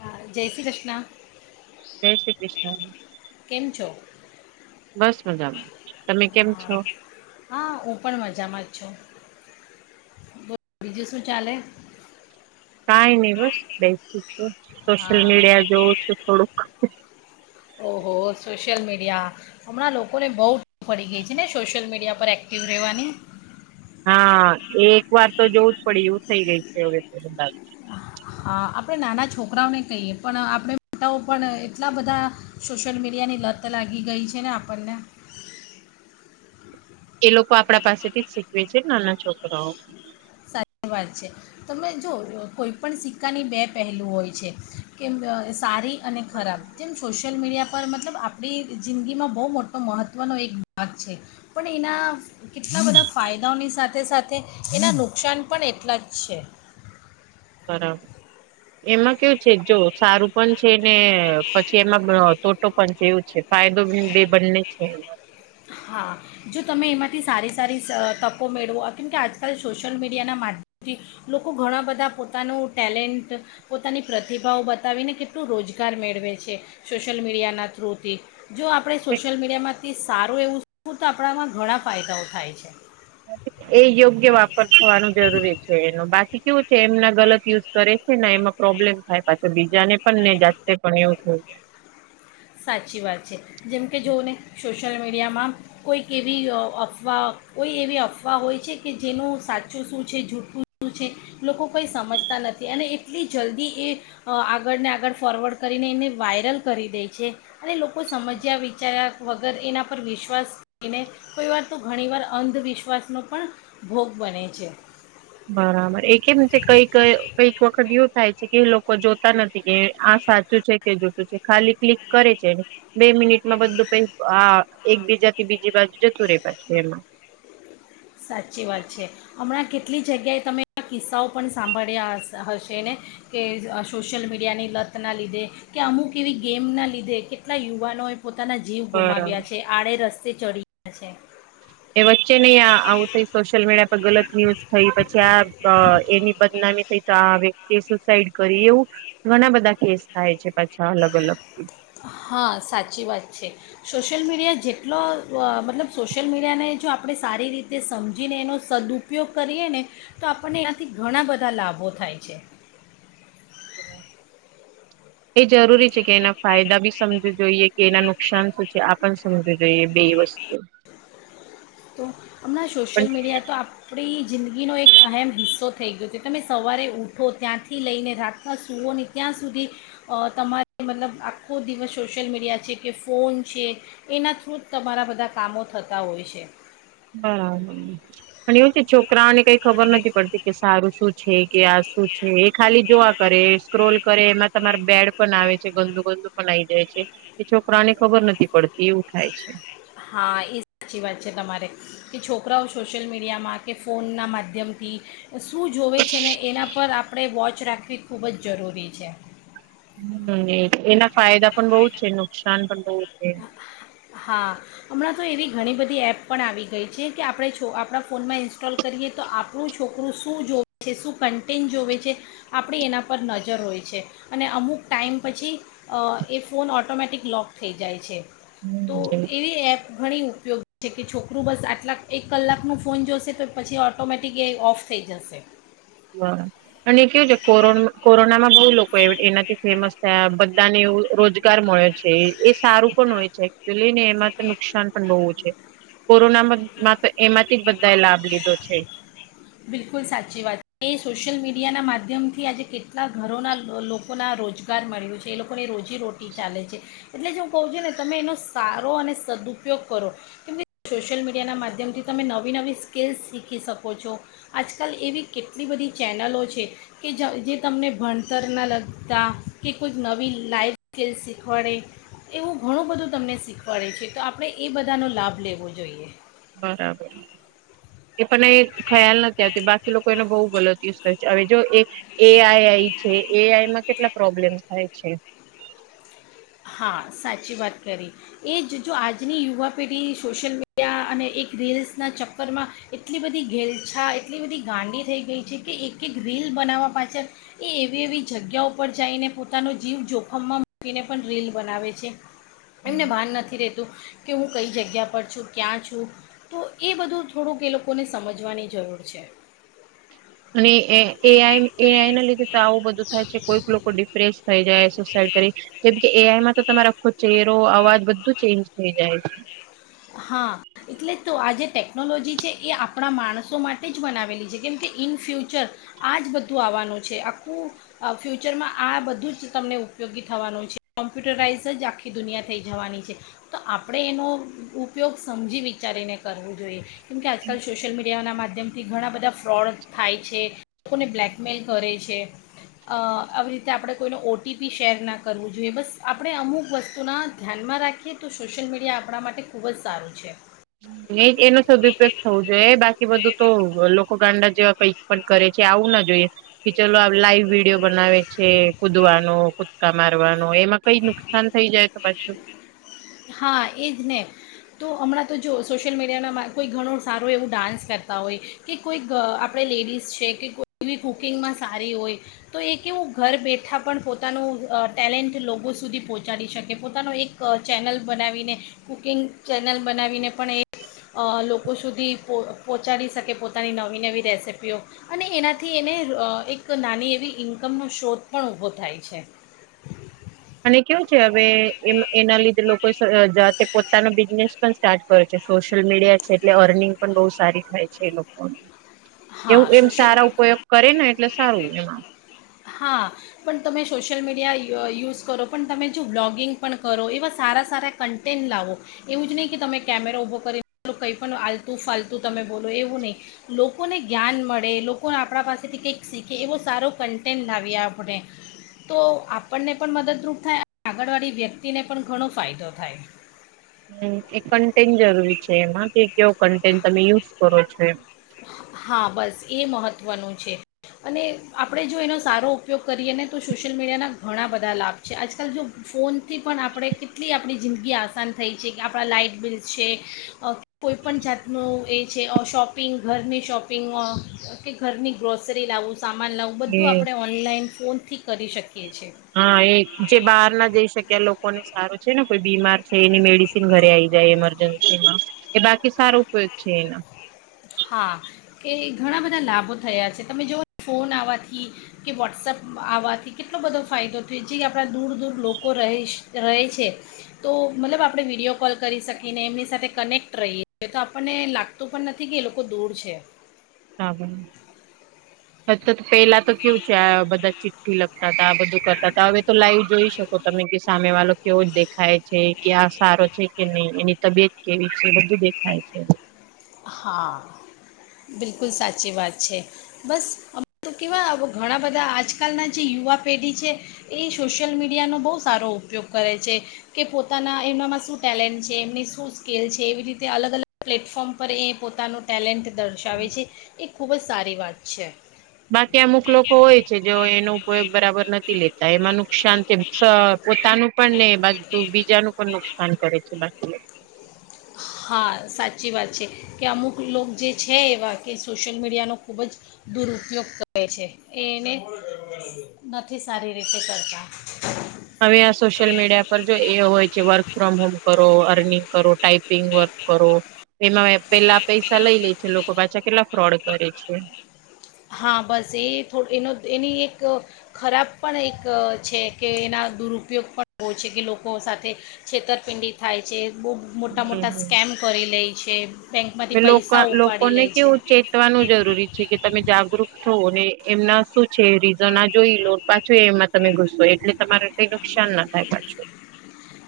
હ જય શ્રી કૃષ્ણ જય શ્રી કૃષ્ણ કેમ છો? બસ મજામાં તમે કેમ હા, છો? હા હું પણ મજામાં જ છું. બીજું શું ચાલે? કાંઈ નહી બસ બેસ સોશિયલ હા મીડિયા જોવું છું થોડુંક ઓહો સોશિયલ મીડિયા! હમણાં લોકોને બહુ પડી ગઈ છે, ને સોશિયલ મીડિયા પર એક્ટિવ રહેવાની હા એક વાર તો જોવું જ પડે એવું થઈ ગય છે, હવે તો બધા હા! આપણે નાના છોકરાઓને કહીએ, પણ આપણે મોટાઓ પણ, એટલા બધા સોશિયલ મીડિયાની લત લાગી ગઈ છે, ને આપણને એ લોકો આપડા પાસેથી જ શીખવે છે. ના ના છોકરાઓ સાચી વાત છે. તમે જો કોઈપણ સિક્કાની બે પહેલું હોય છે, કેમ સારી અને ખરાબ. જેમ સોશિયલ મીડિયા પર મતલબ આપણી જિંદગીમાં બહુ મોટો મહત્ત્વનો એક ભાગ છે. પણ એના કેટલા બધા ફાયદાઓની સાથે સાથે એના નુકસાન પણ એટલા જ છે. બરાબર એમાં કેવું છે? જો સારું. પણ છે ને પછી એમાં [inaudible] પણ જેવું છે, ફાયદો બી બંને છે. હા! જો તમે એમાંથી સારી સારી તકો મેળવો કેમકે આજકાલ સોશ્યયલ મીડિયાના માધ્યમથી લોકો ઘણા બધા પોતાનું ટેલેન્ટ પોતાની પ્રતિભાઓ બતાવીને કેટલું રોજગાર મેળવે છે. સોશ્યયલ મીડિયાના થ્રુ થી. જો આપણે સોશિયલ મીડિયા માંથી સારુ તો, એવું તો આપણામાં ઘણા ફાયદાઓ થાય છે. એ યોગ્ય વાપર થવાનું જરૂરી છે. એનું બાકી કેવું છે.? એમના ગલત યુઝ કરે. છૈને એમાં પ્રોબ્લેમ થાય પાછો બીજાને પણને જાસ્તે પણ એવું થયું- સાચી વાત છે. જેમ કે, જોવ ને. સોશિયલ મીડિયામાં કોઈક એવી અફવા, કોઈ એવી અફવા હોય છે કે, જેનું સાચું શું છે? જૂઠઠું શું છે? લોકો કંઈ સમજતા નથી, અને એટલી જલ્દી એ આગળને આગળ ફોરવર્ડ કરીને એને વાયરલ કરી દેય. છે. અને લોકો સમજ્યા વિચાર્યા વગર એના પર વિશ્વાસ લઈને, કોઈ વાર તો ઘણીવાર અંધવિશ્વાસનો પણ ભોગ બને છે. બરાબર એ કેમ છે, કઈક કઈક વખત એવું થાય છે. કે લોકો જોતા નથી. કે આ સાચું છે કે જોતું છે. ખાલી ક્લિક કરે છે. બે મિનિટમાં બધું પકઆઆ એકબીજાથી બીજી બાજુ જતું રે પાછું એમાં. સાચી વાત છે. હમણાં કેટલી જગ્યાએ તમે આ કિસ્સાઓ પણ સાંભળ્યા હ હશે, ને કે સોશિયલ મીડિયાની લતના લીધે, કે અમુક એવી ગેમના લીધે કેટલા યુવાનોએ. પોતાના જીવ ગુમાવ્યા બરાબર છે. આડે રસ્. તે ચઢી જછે. એ વચ્ચે નહી આ આવું થઈ સોશિયલ મીડિયા પર ગલત ન્યૂઝ થઈ, પછી આ એની બદનામી થઈ તો, આ વ્યક્તિએ સુસાઈડ કરી એવું ઘણા બધા કેસ થાય છે. પાછા અલગ અલગ. હા સાચી વાત છે. સોશિયલ મીડિયા જેટલો, મતલબ સોશિયલ મીડિયાને જો આપણે સારી રીતે સમજીને એનો સદપયોગ કરીએ ને તો આપણને એથી ઘણા બધા લાભો થાય છે. હ. [inaudible] એ જરૂરી છે કે, એના ફાયદા બી સમજ જોઈએ કે એના નુક નુકસાન શું છે, આપણ સમજ જોઈએ બે વસ્તુ. તો હમણાં પણ સોશિયલ મીડિયા તો આપણી. જિંદગીનો એક અહેમ હિસ્સો થઈ ગયો છે. તમે સવારે ઉઠો ત્યાંથી લઈને રાતના સૂઓ ને ત્યાં સુધી, તમારે મતલબ આખો દિવસ સોશિયલ મીડિયા છે કે, ફોન છે એના થ્રુ જ તમારા બધા કામો થતા હોય છે. બરાબર અને એવું છે છોકરાને કઈ ખબર નથી પડતી કે સારું શું છે કે આ શું છે એ ખાલી જોવા કરે સ્ક્રોલ કરે એમાં તમારે બેડ પણ આવે છે ગંદુ ગંદુ પણ આઈ જાય છે કે છોકરાને ખબર નથી પડતી એવું થાય છે. હા એ સાચી વાત છે તમારે કે છોકરાઓ સોશિયલ મીડિયામાં કે ફોનના માધ્યમથી શું જોવે છે ને એના પર આપણે વોચ રાખવી ખૂબ જ જરૂરી છે. હમ એના ફાયદા પણ બહુ જ છે નુકસાન પણ બહુ. એ. હા હમણાં તો એવી ઘણી બધી એપ પણ આવી ગઈ છે કે આપણે છો આપણા ફોનમાં ઇન્સ્ટોલ કરીએ તો આપણું છોકરું શું જોવે છે શું કન્ટેન્ટ જોવે છે આપણી એના પર નજર હોય છે અને અમુક ટાઈમ પછી એ ફોન ઓટોમેટિક લોક થઈ જાય છે. છે. હમ એ. ઘણી ઉપયોગી છે કે છોકરું બસ આટલા એક કલાકનું ફોન જોશે તો પછી ઓટોમેટિક એ ઓફ થઈ જશે હ અને કેવું છે કોરો કોરોનામાં બહુ લોકો એનાથી ફેમસ થયા બધાને એવું રોજગાર મળ્યો છે એ સારું પણ હોય છે એકચુલી ને એમાં તો નુકસાન પણ બહુ છે કોરોના તો એમાંથી જ બધા એ લાભ લીધો છે. બિલકુલ સાચી વાત છે એ સોશિયલ મીડિયાના માધ્યમથી આજે કેટલા ઘરોના લોકોના રોજગાર મળ્યો છે એ લોકોને રોજીરોટી ચાલે છે એટલે જે હું કહું છું ને તમે એનો સારો અને સદઉપયોગ કરો કેમ કે સોશિયલ મીડિયાના માધ્યમથી તમે નવી નવી સ્કીલ્સ શીખી શકો છો. આજકાલ એવી કેટલી બધી ચેનલો છે કે જે તમને ભણતરના લગતા કે કોઈક નવી લાઈવ સ્કલ શીખવાડે એવું ઘણું બધું તમને શીખવાડે છે તો આપણે એ બધાનો લાભ લેવો જોઈએ. બરાબર. એ પણ એ ખ્યાલ નથી આવતી બાકી લોકો એને બહુ ગલતી હવે જો એ એઆઈઆઈ છે એઆઈમાં કેટલા પ્રોબ્લેમ થાય છે. હા સાચી વાત કરી એ જ જો આજની યુવા પેઢી સોશિયલ મીડિયા અને એક રીલ્સના ચક્કરમાં એટલી બધી ઘેલછા એટલી બધી ગાંડી થઈ ગઈ છે કે એક એક રીલ બનાવવા પાછળ એ એવી એવી જગ્યા પરર જઈને પોતાનો જીવ જોખમમાં મૂકીને રીલ બનાવે છે એમને ભાન નથી રહેતું કે હું કઈ જગ્યા પર છું ક્યાં છું તો એ બધું થોડુંક એ લોકોને સમજવાની જરૂર છે. અને એ આઈ એ આઈ ના લીધે તો આવું બધું થાય છે કોઈક લોકો ડિપ્રેસ થઈ જાય સરકરી જેમ કે એ આઈમાં તો તમારે આખો ચેરો અવાજ બધું ચેન્જ થઈ જાય છે. હા એટલે જ તો આ જે ટેકનોલોજી છે એ આપણા માણસો માટે જ બનાવેલી છે કેમ કે ઇન ફ્યુચર આ જ બધું આવવાનું છે આખું ફ્યુચરમાં આ બધું જ તમને ઉપયોગી થવાનું છે કોમ્પ્યુટરાઇઝ જ આખી દુનિયા થઈ જવાની છે તો આપણે એનો. ઉપયોગ સમજી વિચારીને કરવું જોઈએ. કેમ કે આજકાલ સોશ્યલ મીડિયા ના માધ્ય. માધ્યમથી ઘણા બધા ફ્રોડ થાય છે લોકોને બ્લેકમેલ કરે છે આવી રીતે આપણે કોઈનો ઓટીપી શેર ના કરવું જોઈએ બસ આપણે અમુક વસ્તુના ધ્યાનમાં રાખીએ તો સોશિયલ મીડિયા આપણા માટે ખૂબ જ સારું છે. નહી એનો સદુપયોગ થવો જોઈએ બાકી બધું તો લોકો ગાંડા કઈક પણ કરે છે આવું ના જોઈએ કે ચલો લાઈવ યો બનાવે છે કુદવાનો કુદકામ મારવાર મ એમાં કઈ નુકસાન થઈ જાય તો પાછું હા એ જ ને તો હમણાં તો જો સોશિયલ મીડિયાના કોઈ ઘણું સારું એવું ડાન્સ કરતા હોય કે કોઈ આપણે લેડીઝ છે કે કોઈ કુકિંગમાં સારી હોય તો એ એવું ઘર બેઠા પણ પોતાનું ટેલેન્ટ લોકો લોકો સુધી પહોંચાડી શકે પોતાનો એક ચેનલ બનાવીને કુકિંગ ચેનલ બનાવીને પણ એ લોકો સુધી પહોંચાડી શકે પોતાની નવી નવી રેસીપીઓ અને એનાથી એને એક નાની એવી ઇન્કમનો શ્રોત પણ ઊભો થાય છે. અને કેવું છે હવે એ એના લીધે લોકો જાતે પોતાનો બિઝનેસ પણ સ્ટાર્ટ કરે છે સોશિયલ મીડિયા છે એટલે અર્નિંગ પણ બહ સારી થાય છે એ લોકોને. એવું હા એમ સોશિયલ સારા ઉપયોગ કરે ને એટલે. સારું. હા પણ તમે સોશિયલ મીડિયા યુઝ કરો પણ તમે જો બ્લોગિંગ પણ કરો એવા સારા સારા કન્ટેન્ટ લાવો એવું જ નહીં કે તમે કેમેરા ઊભો કરીને કંઈ પણ આલતું ફાલતું તમે બોલો એવું નહીં લોકોને જ્ઞાન મળે લોકોને આપણા પાસેથી કંઈક શીખે એવો સારો કં ટેન લાવીએ આપણે તો આપણને પણ મદદરૂપ થાય અને આગળવાળી વ્યક્તિને પણ ઘણો ફાયદો થાય. હ એ કન્ટેન્ટ જરૂરી છે એમાં કે કેવો કન્ટેન્ટ તમે યુઝ કરો છો એમ હા બસ એ મહત્ત્વનું છે અને આપણે જો એનો સારો ઉપયોગ કરીએ ને તો સોશિયલ મીડિયાના ઘણા બધા લાભ છે આજકાલ જો ફોન થી પણ આપણે કેટલી આપણી જિંદગી આસાન થઈ છે કે આપણા લાઇટ બિલ છે કોઈપણ જાતનું એ છે શોપ પિંગ ઘરની શોપિંગમાં કે ઘરની ગ્રોસરી લાવું સામાન લાવું, એ બધું આપણે ઓનલાઈન ફોન થી કરી શક હા એ જે બહાર ના જઈ શકે લોક લોકોને સારું છે ને કોઈ બીમાર છે એની મેડિસીન ઘરે આઈ જાય ઈમરજન્સીમાં, એ બાકી સારું કોઈક છે એના. હા કે ઘણા બધા લાભો થયા છે. તમે જોવોને ફોન આવવાથી કે વોટ્સઅપ આવવાથી કેટલો બધો ફાયદો થયો, જે આપણા દૂર-દૂર લોકો રહે છ રહે છે તો મતલબ આપણે વિડીયો કોલ કરી શકીને એમની સાથે કનેક્ટ રહીએ એ તો આપણને લાગતું પણ નથી. થી કે એ લોકો દૂર છે. [unintelligible] પેલા તો કેવું છે આ બધા ચિઠ્ઠી લખતા તા આ બધું કરતા હતા, હવે તો લાઈવ જોઈ શકો તમે કે સામે વાલો કેવો જ દેખાય છે, કે આ સારો છે કે નહી, એની તબિયત કેવી છે, બધું દેખાય છે. હા બિલકુલ સાચી વાત છે. બસ હવે તો કેવાય ઘણા બધા આજકાલના જે યુવા પેઢી છે એ સોશિયલ મીડિયાનો બહુ સારો ઉપયોગ કરે છે, કે પોતાના એનામાં શું ટેલેન્ટ છે, એમની શું સ્કિલ છે, એવી રીતે અલગ-અલગ પ્લેટફોર્મ પર એ પોતાનું ટેલેન્ટ દર્શાવે છે. એક ખૂબ જ સારી વાત છે. બાકી અમુક લોકો હોય છે જેઓ એનો ઉપયોગ બરાબર નથી લેતા, એમાં નુકસાન કે સ પોતાનું પણ ને બાજુ બીજાનું પણ નુકસાન કરે છે બાકી. હા સાચી વાત છે, કે અમુક લોક જે છે એવા કે સોશિયલ મીડિયાનો ખૂબ જ દુરુપયોગ કરે છે, એ એને નથી સારી રીતે કરતા. હવે આ સોશિયલ મીડિયા પર જો એ હોય છે વર્ક ફ્રોમ હોમ કરો અ [unintelligible] કરો ટાઈપ પિંગ વર્ક કરો એમાં એ પેલા પૈસા લઈ લે છે લોકો પાછા કેટલા ફ્રોડ કરે છે. હા બસ એ થોડું એનો એની એક ખરાબ પણ એક છે કે એના દુરુપયોગ પણ હોય છે કે લોકો સાથે છેતરપિંડી થાય છે. બહુ મોટા મોટા સ્કેમ કરી લેઈ. છે. એ બેંકમાંથી પૈસા લોકા ઉપાડી લે લોકોને છે કેવું ચેતવાનું જરૂરી છે કે તમે જાગૃત [unintelligible] એમના શું છે રીઝન આ જોઈ લો પાછું એમાં તમે ઘુસો એટલે તમારે કાઈ નુકસાન ના થાય પાછું.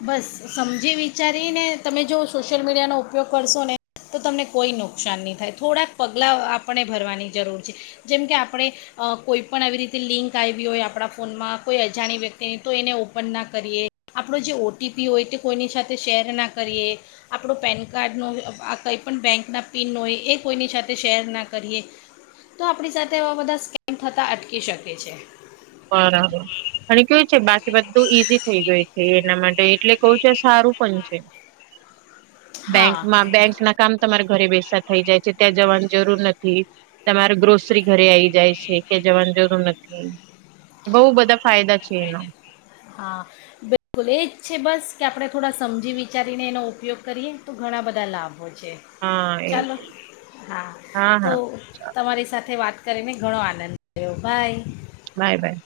બસ સમજી વિચારી ને તમે જો સોશિયલ મીડિયાનો ઉપયોગ કરશો ને તો તમને કોઈ નુકસાન નહી થાય. થોડાક પગલા આપણે ભરવાની જરૂર છે, જેમ કે આપણે અહ કોઈ પણ આવી રીતે લિંક આવી હોય આપણા ફોનમાં કોઈ અજાણી વ્યક્તિની તો એને ઓપન ના કરીએ. આપણો જે ઓ ટી પી હોય તે કોઈની સાથે શેર ના કરીએ, આપણું પેન કાર્ડનું આ કંઈપણ બેંકના પિન હોય એ કોઈની સાથે શેર ના કરીએ, તો આપણી સાથે આવા બધા સ્કેમ થતાં અટકી શકે છે. ઈ બધું ઈઝી થઈ ગઈ છે એના માટે એટલે કઉ છો સારું પણ છે. હા બેંકમાં બેંક ના કામ તમારે ઘરે બેસા થઈ જાય છે ત્યાં જવાની જરૂર નથી. તમારે ગ્રોસરી ઘરે આવી જાય છે કે જવાન જરુર નથ હમ્મ. બઉ બધા ફાયદા છે એના. હા બિલકુલ. એજ છે બસ કે આપણે થોડા સમજી વિચારીને એનો ઉપયોગ કરીએ તો ઘણા બધા લાભ હોય છે. હા એ ચાલો, હા તો તમારી સાથે વાત કરીને ઘણો આનંદ થયો, બાય. બાય-બાય.